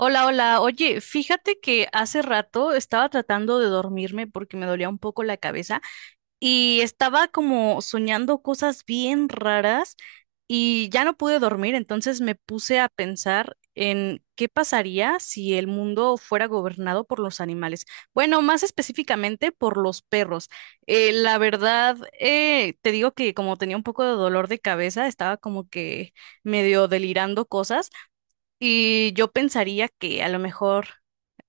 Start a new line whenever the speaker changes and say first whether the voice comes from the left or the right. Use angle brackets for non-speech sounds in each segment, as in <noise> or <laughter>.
right: Hola, hola. Oye, fíjate que hace rato estaba tratando de dormirme porque me dolía un poco la cabeza y estaba como soñando cosas bien raras y ya no pude dormir, entonces me puse a pensar en qué pasaría si el mundo fuera gobernado por los animales. Bueno, más específicamente por los perros. La verdad, te digo que como tenía un poco de dolor de cabeza, estaba como que medio delirando cosas. Y yo pensaría que a lo mejor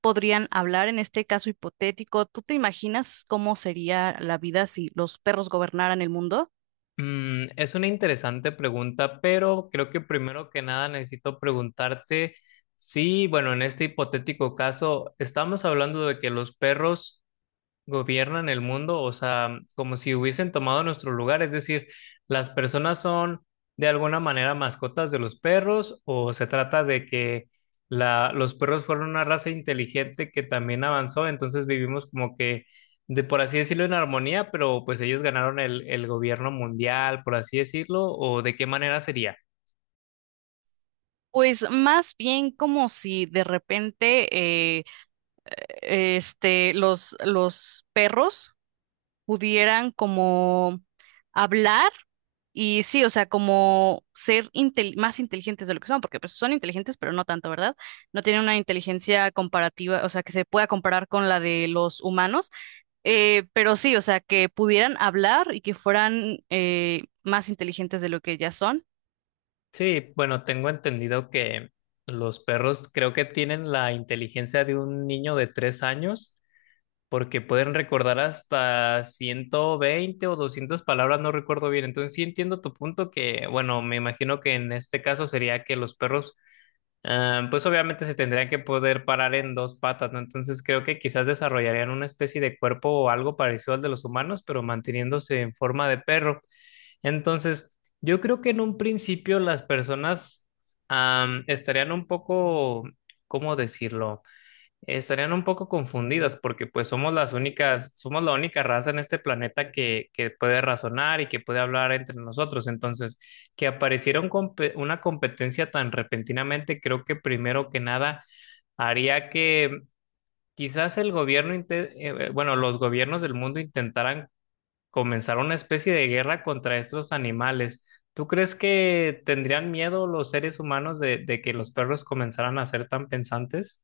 right: podrían hablar en este caso hipotético. ¿Tú te imaginas cómo sería la vida si los perros gobernaran el mundo?
left: Es una interesante pregunta, pero creo que primero que nada necesito preguntarte si, bueno, en este hipotético caso, estamos hablando de que los perros gobiernan el mundo, o sea, como si hubiesen tomado nuestro lugar, es decir, las personas son de alguna manera mascotas de los perros, o se trata de que los perros fueron una raza inteligente que también avanzó, entonces vivimos como que, de por así decirlo, en armonía, pero pues ellos ganaron el gobierno mundial, por así decirlo, o de qué manera sería.
right: Pues más bien como si de repente este, los perros pudieran como hablar y sí, o sea, como ser más inteligentes de lo que son, porque pues son inteligentes, pero no tanto, ¿verdad? No tienen una inteligencia comparativa, o sea, que se pueda comparar con la de los humanos. Pero sí, o sea, que pudieran hablar y que fueran más inteligentes de lo que ya son.
left: Sí, bueno, tengo entendido que los perros creo que tienen la inteligencia de un niño de 3 años, porque pueden recordar hasta 120 o 200 palabras, no recuerdo bien. Entonces sí entiendo tu punto que, bueno, me imagino que en este caso sería que los perros, ah, pues obviamente se tendrían que poder parar en dos patas, ¿no? Entonces creo que quizás desarrollarían una especie de cuerpo o algo parecido al de los humanos, pero manteniéndose en forma de perro. Entonces, yo creo que en un principio las personas, ah, estarían un poco, ¿cómo decirlo? Estarían un poco confundidas porque pues somos las únicas, somos la única raza en este planeta que puede razonar y que puede hablar entre nosotros. Entonces, que apareciera una competencia tan repentinamente, creo que primero que nada haría que quizás el gobierno, inte- bueno, los gobiernos del mundo intentaran comenzar una especie de guerra contra estos animales. ¿Tú crees que tendrían miedo los seres humanos de que los perros comenzaran a ser tan pensantes?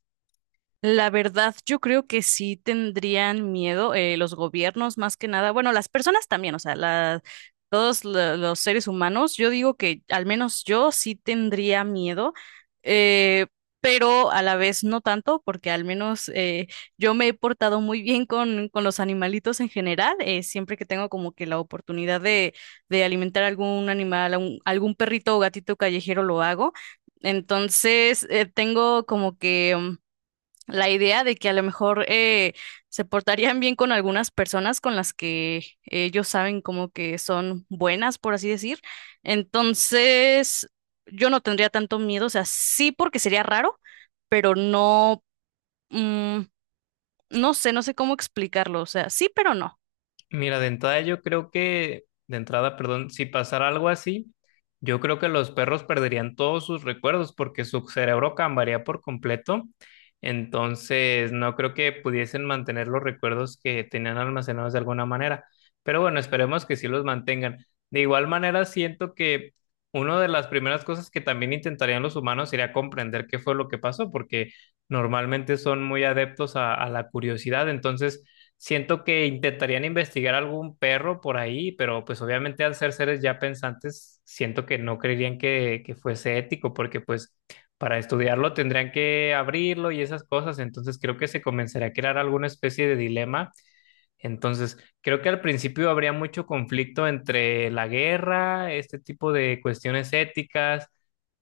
right: La verdad, yo creo que sí tendrían miedo, los gobiernos más que nada. Bueno, las personas también, o sea, los seres humanos, yo digo que al menos yo sí tendría miedo, eh, pero a la vez no tanto, porque al menos yo me he portado muy bien con los animalitos en general. Siempre que tengo como que la oportunidad de alimentar algún animal, algún perrito o gatito callejero, lo hago. Entonces, tengo como que la idea de que a lo mejor se portarían bien con algunas personas con las que ellos saben como que son buenas, por así decir. Entonces, yo no tendría tanto miedo, o sea, sí porque sería raro, pero no, mm, no sé, no sé cómo explicarlo, o sea, sí, pero no.
left: Mira, de entrada yo creo que, de entrada, perdón, si pasara algo así, yo creo que los perros perderían todos sus recuerdos porque su cerebro cambiaría por completo. Entonces, no creo que pudiesen mantener los recuerdos que tenían almacenados de alguna manera. Pero bueno, esperemos que sí los mantengan. De igual manera, siento que una de las primeras cosas que también intentarían los humanos sería comprender qué fue lo que pasó, porque normalmente son muy adeptos a la curiosidad. Entonces, siento que intentarían investigar algún perro por ahí, pero pues obviamente al ser seres ya pensantes, siento que no creerían que fuese ético, porque pues para estudiarlo tendrían que abrirlo y esas cosas. Entonces creo que se comenzaría a crear alguna especie de dilema. Entonces, creo que al principio habría mucho conflicto entre la guerra, este tipo de cuestiones éticas,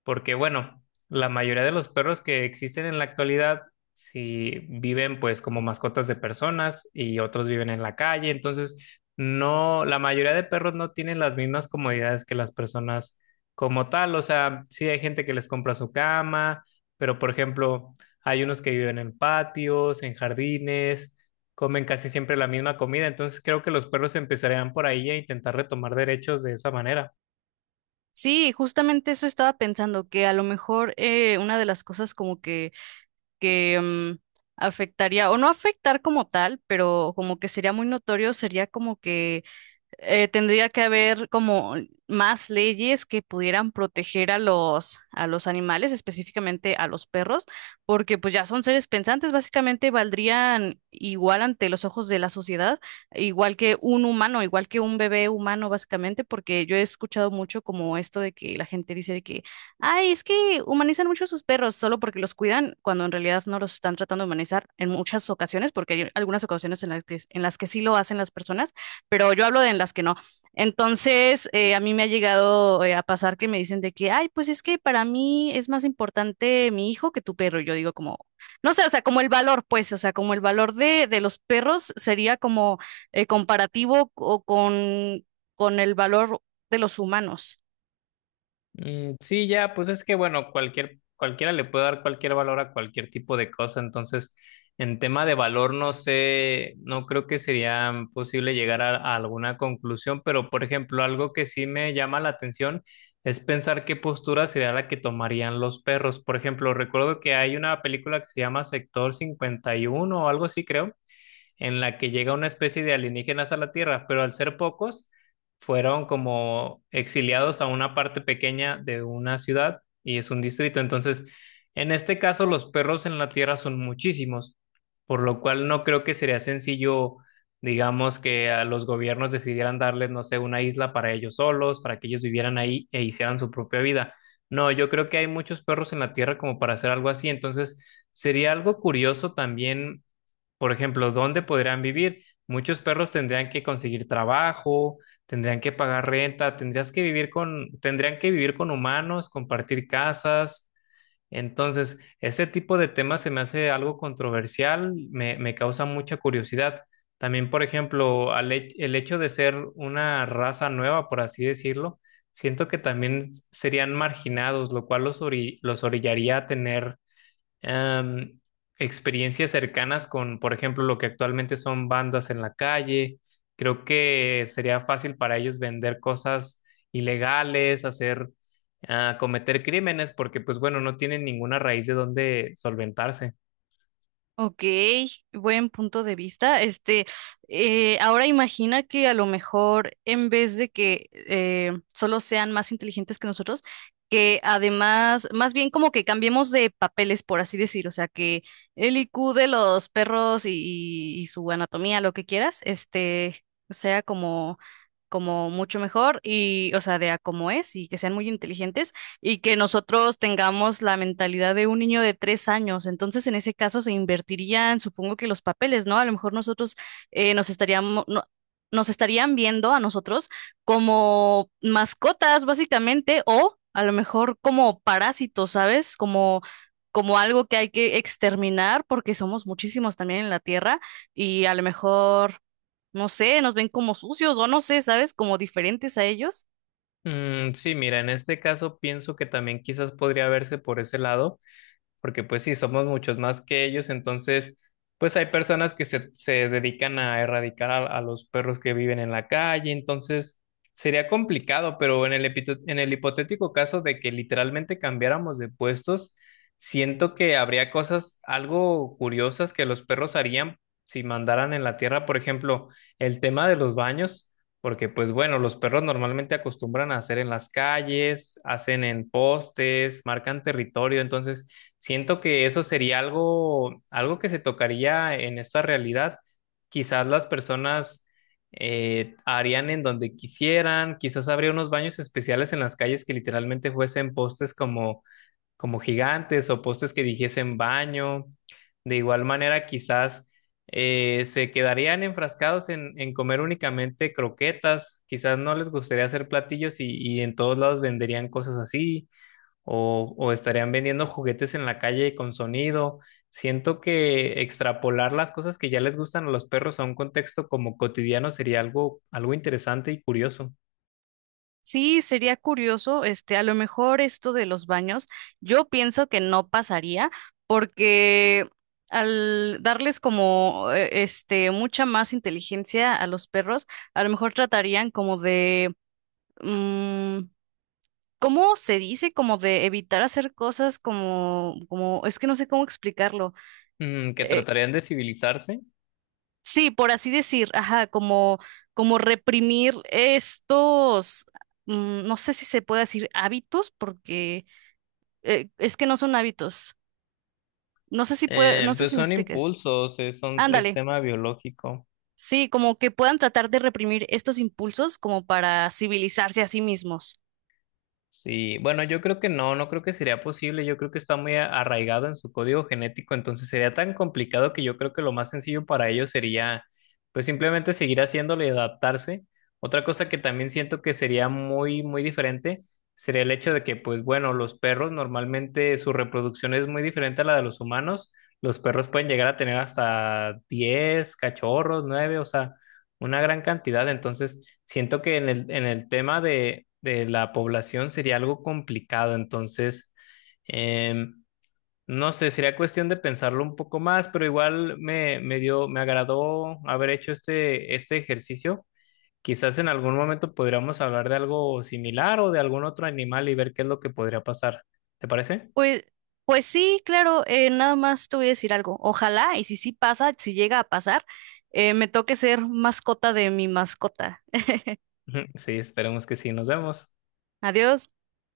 left: porque bueno, la mayoría de los perros que existen en la actualidad, si viven pues como mascotas de personas y otros viven en la calle. Entonces no, la mayoría de perros no tienen las mismas comodidades que las personas como tal, o sea, sí hay gente que les compra su cama, pero por ejemplo, hay unos que viven en patios, en jardines, comen casi siempre la misma comida. Entonces creo que los perros empezarían por ahí a intentar retomar derechos de esa manera.
right: Sí, justamente eso estaba pensando, que a lo mejor una de las cosas como que afectaría, o no afectar como tal, pero como que sería muy notorio, sería como que tendría que haber como más leyes que pudieran proteger a los animales, específicamente a los perros, porque pues ya son seres pensantes, básicamente valdrían igual ante los ojos de la sociedad, igual que un humano, igual que un bebé humano, básicamente, porque yo he escuchado mucho como esto de que la gente dice de que, ay, es que humanizan mucho a sus perros solo porque los cuidan, cuando en realidad no los están tratando de humanizar en muchas ocasiones, porque hay algunas ocasiones en las que sí lo hacen las personas, pero yo hablo de en las que no. Entonces, a mí me ha llegado a pasar que me dicen de que, ay, pues es que para mí es más importante mi hijo que tu perro. Y yo digo como, no sé, o sea, como el valor, pues, o sea, como el valor de los perros sería como comparativo o con el valor de los humanos.
left: Mm, sí, ya, pues es que, bueno, cualquier, cualquiera le puede dar cualquier valor a cualquier tipo de cosa. Entonces, en tema de valor, no sé, no creo que sería posible llegar a alguna conclusión, pero por ejemplo, algo que sí me llama la atención es pensar qué postura sería la que tomarían los perros. Por ejemplo, recuerdo que hay una película que se llama Sector 51 o algo así, creo, en la que llega una especie de alienígenas a la Tierra, pero al ser pocos, fueron como exiliados a una parte pequeña de una ciudad y es un distrito. Entonces, en este caso, los perros en la Tierra son muchísimos, por lo cual no creo que sería sencillo, digamos, que a los gobiernos decidieran darles, no sé, una isla para ellos solos, para que ellos vivieran ahí e hicieran su propia vida. No, yo creo que hay muchos perros en la Tierra como para hacer algo así. Entonces, sería algo curioso también. Por ejemplo, ¿dónde podrían vivir? Muchos perros tendrían que conseguir trabajo, tendrían que pagar renta, tendrías que vivir con, tendrían que vivir con humanos, compartir casas. Entonces, ese tipo de temas se me hace algo controversial, me causa mucha curiosidad. También, por ejemplo, el hecho de ser una raza nueva, por así decirlo, siento que también serían marginados, lo cual los orillaría a tener em, experiencias cercanas con, por ejemplo, lo que actualmente son bandas en la calle. Creo que sería fácil para ellos vender cosas ilegales, cometer crímenes, porque pues bueno, no tienen ninguna raíz de donde solventarse.
right: Ok, buen punto de vista. Este, ahora imagina que a lo mejor en vez de que solo sean más inteligentes que nosotros, que además, más bien como que cambiemos de papeles, por así decir, o sea, que el IQ de los perros y, y su anatomía, lo que quieras, este, sea como, como mucho mejor y, o sea, de a como es y que sean muy inteligentes y que nosotros tengamos la mentalidad de un niño de tres años. Entonces, en ese caso se invertirían, supongo que los papeles, ¿no? A lo mejor nosotros nos estaríamos, nos estarían viendo a nosotros como mascotas, básicamente, o a lo mejor como parásitos, ¿sabes? Como, como algo que hay que exterminar porque somos muchísimos también en la Tierra y a lo mejor, no sé, nos ven como sucios o no sé, ¿sabes? Como diferentes a ellos.
left: Mm, sí, mira, en este caso pienso que también quizás podría verse por ese lado. Porque pues sí, somos muchos más que ellos. Entonces pues hay personas que se dedican a erradicar a los perros que viven en la calle. Entonces sería complicado, pero en el hipotético caso de que literalmente cambiáramos de puestos, siento que habría cosas algo curiosas que los perros harían si mandaran en la tierra, por ejemplo, el tema de los baños. Porque pues bueno, los perros normalmente acostumbran a hacer en las calles, hacen en postes, marcan territorio. Entonces siento que eso sería algo, algo que se tocaría en esta realidad. Quizás las personas harían en donde quisieran. Quizás habría unos baños especiales en las calles que literalmente fuesen postes como gigantes o postes que dijesen baño. De igual manera, quizás se quedarían enfrascados en comer únicamente croquetas. Quizás no les gustaría hacer platillos, y en todos lados venderían cosas así, o estarían vendiendo juguetes en la calle con sonido. Siento que extrapolar las cosas que ya les gustan a los perros a un contexto como cotidiano sería algo, algo interesante y curioso.
right: Sí, sería curioso, este, a lo mejor esto de los baños, yo pienso que no pasaría porque al darles como este mucha más inteligencia a los perros, a lo mejor tratarían como de mm, ¿cómo se dice? Como de evitar hacer cosas como como es que no sé cómo explicarlo.
left: Que
right: Eh,
left: tratarían de civilizarse.
right: sí, por así decir, ajá, como como reprimir estos no sé si se puede decir hábitos, porque es que no son hábitos. No sé si puede, no sé
left: Pues
right: si me
left: son
right: expliques.
left: impulsos, es
right: Ándale.
left: tema biológico.
right: Sí, como que puedan tratar de reprimir estos impulsos como para civilizarse a sí mismos.
left: Sí, bueno, yo creo que no, no creo que sería posible. Yo creo que está muy arraigado en su código genético. Entonces sería tan complicado que yo creo que lo más sencillo para ellos sería pues simplemente seguir haciéndolo y adaptarse. Otra cosa que también siento que sería muy, muy diferente sería el hecho de que pues bueno, los perros normalmente su reproducción es muy diferente a la de los humanos. Los perros pueden llegar a tener hasta 10 cachorros, 9, o sea, una gran cantidad. Entonces, siento que en el tema de la población sería algo complicado. Entonces, em, no sé, sería cuestión de pensarlo un poco más, pero igual me agradó haber hecho este ejercicio. Quizás en algún momento podríamos hablar de algo similar o de algún otro animal y ver qué es lo que podría pasar. ¿Te parece?
right: Pues, pues sí, claro, nada más te voy a decir algo. Ojalá, y si sí pasa, si llega a pasar, me toque ser mascota de mi mascota.
left: <laughs> Ujú, sí, esperemos que sí. Nos vemos.
right: Adiós.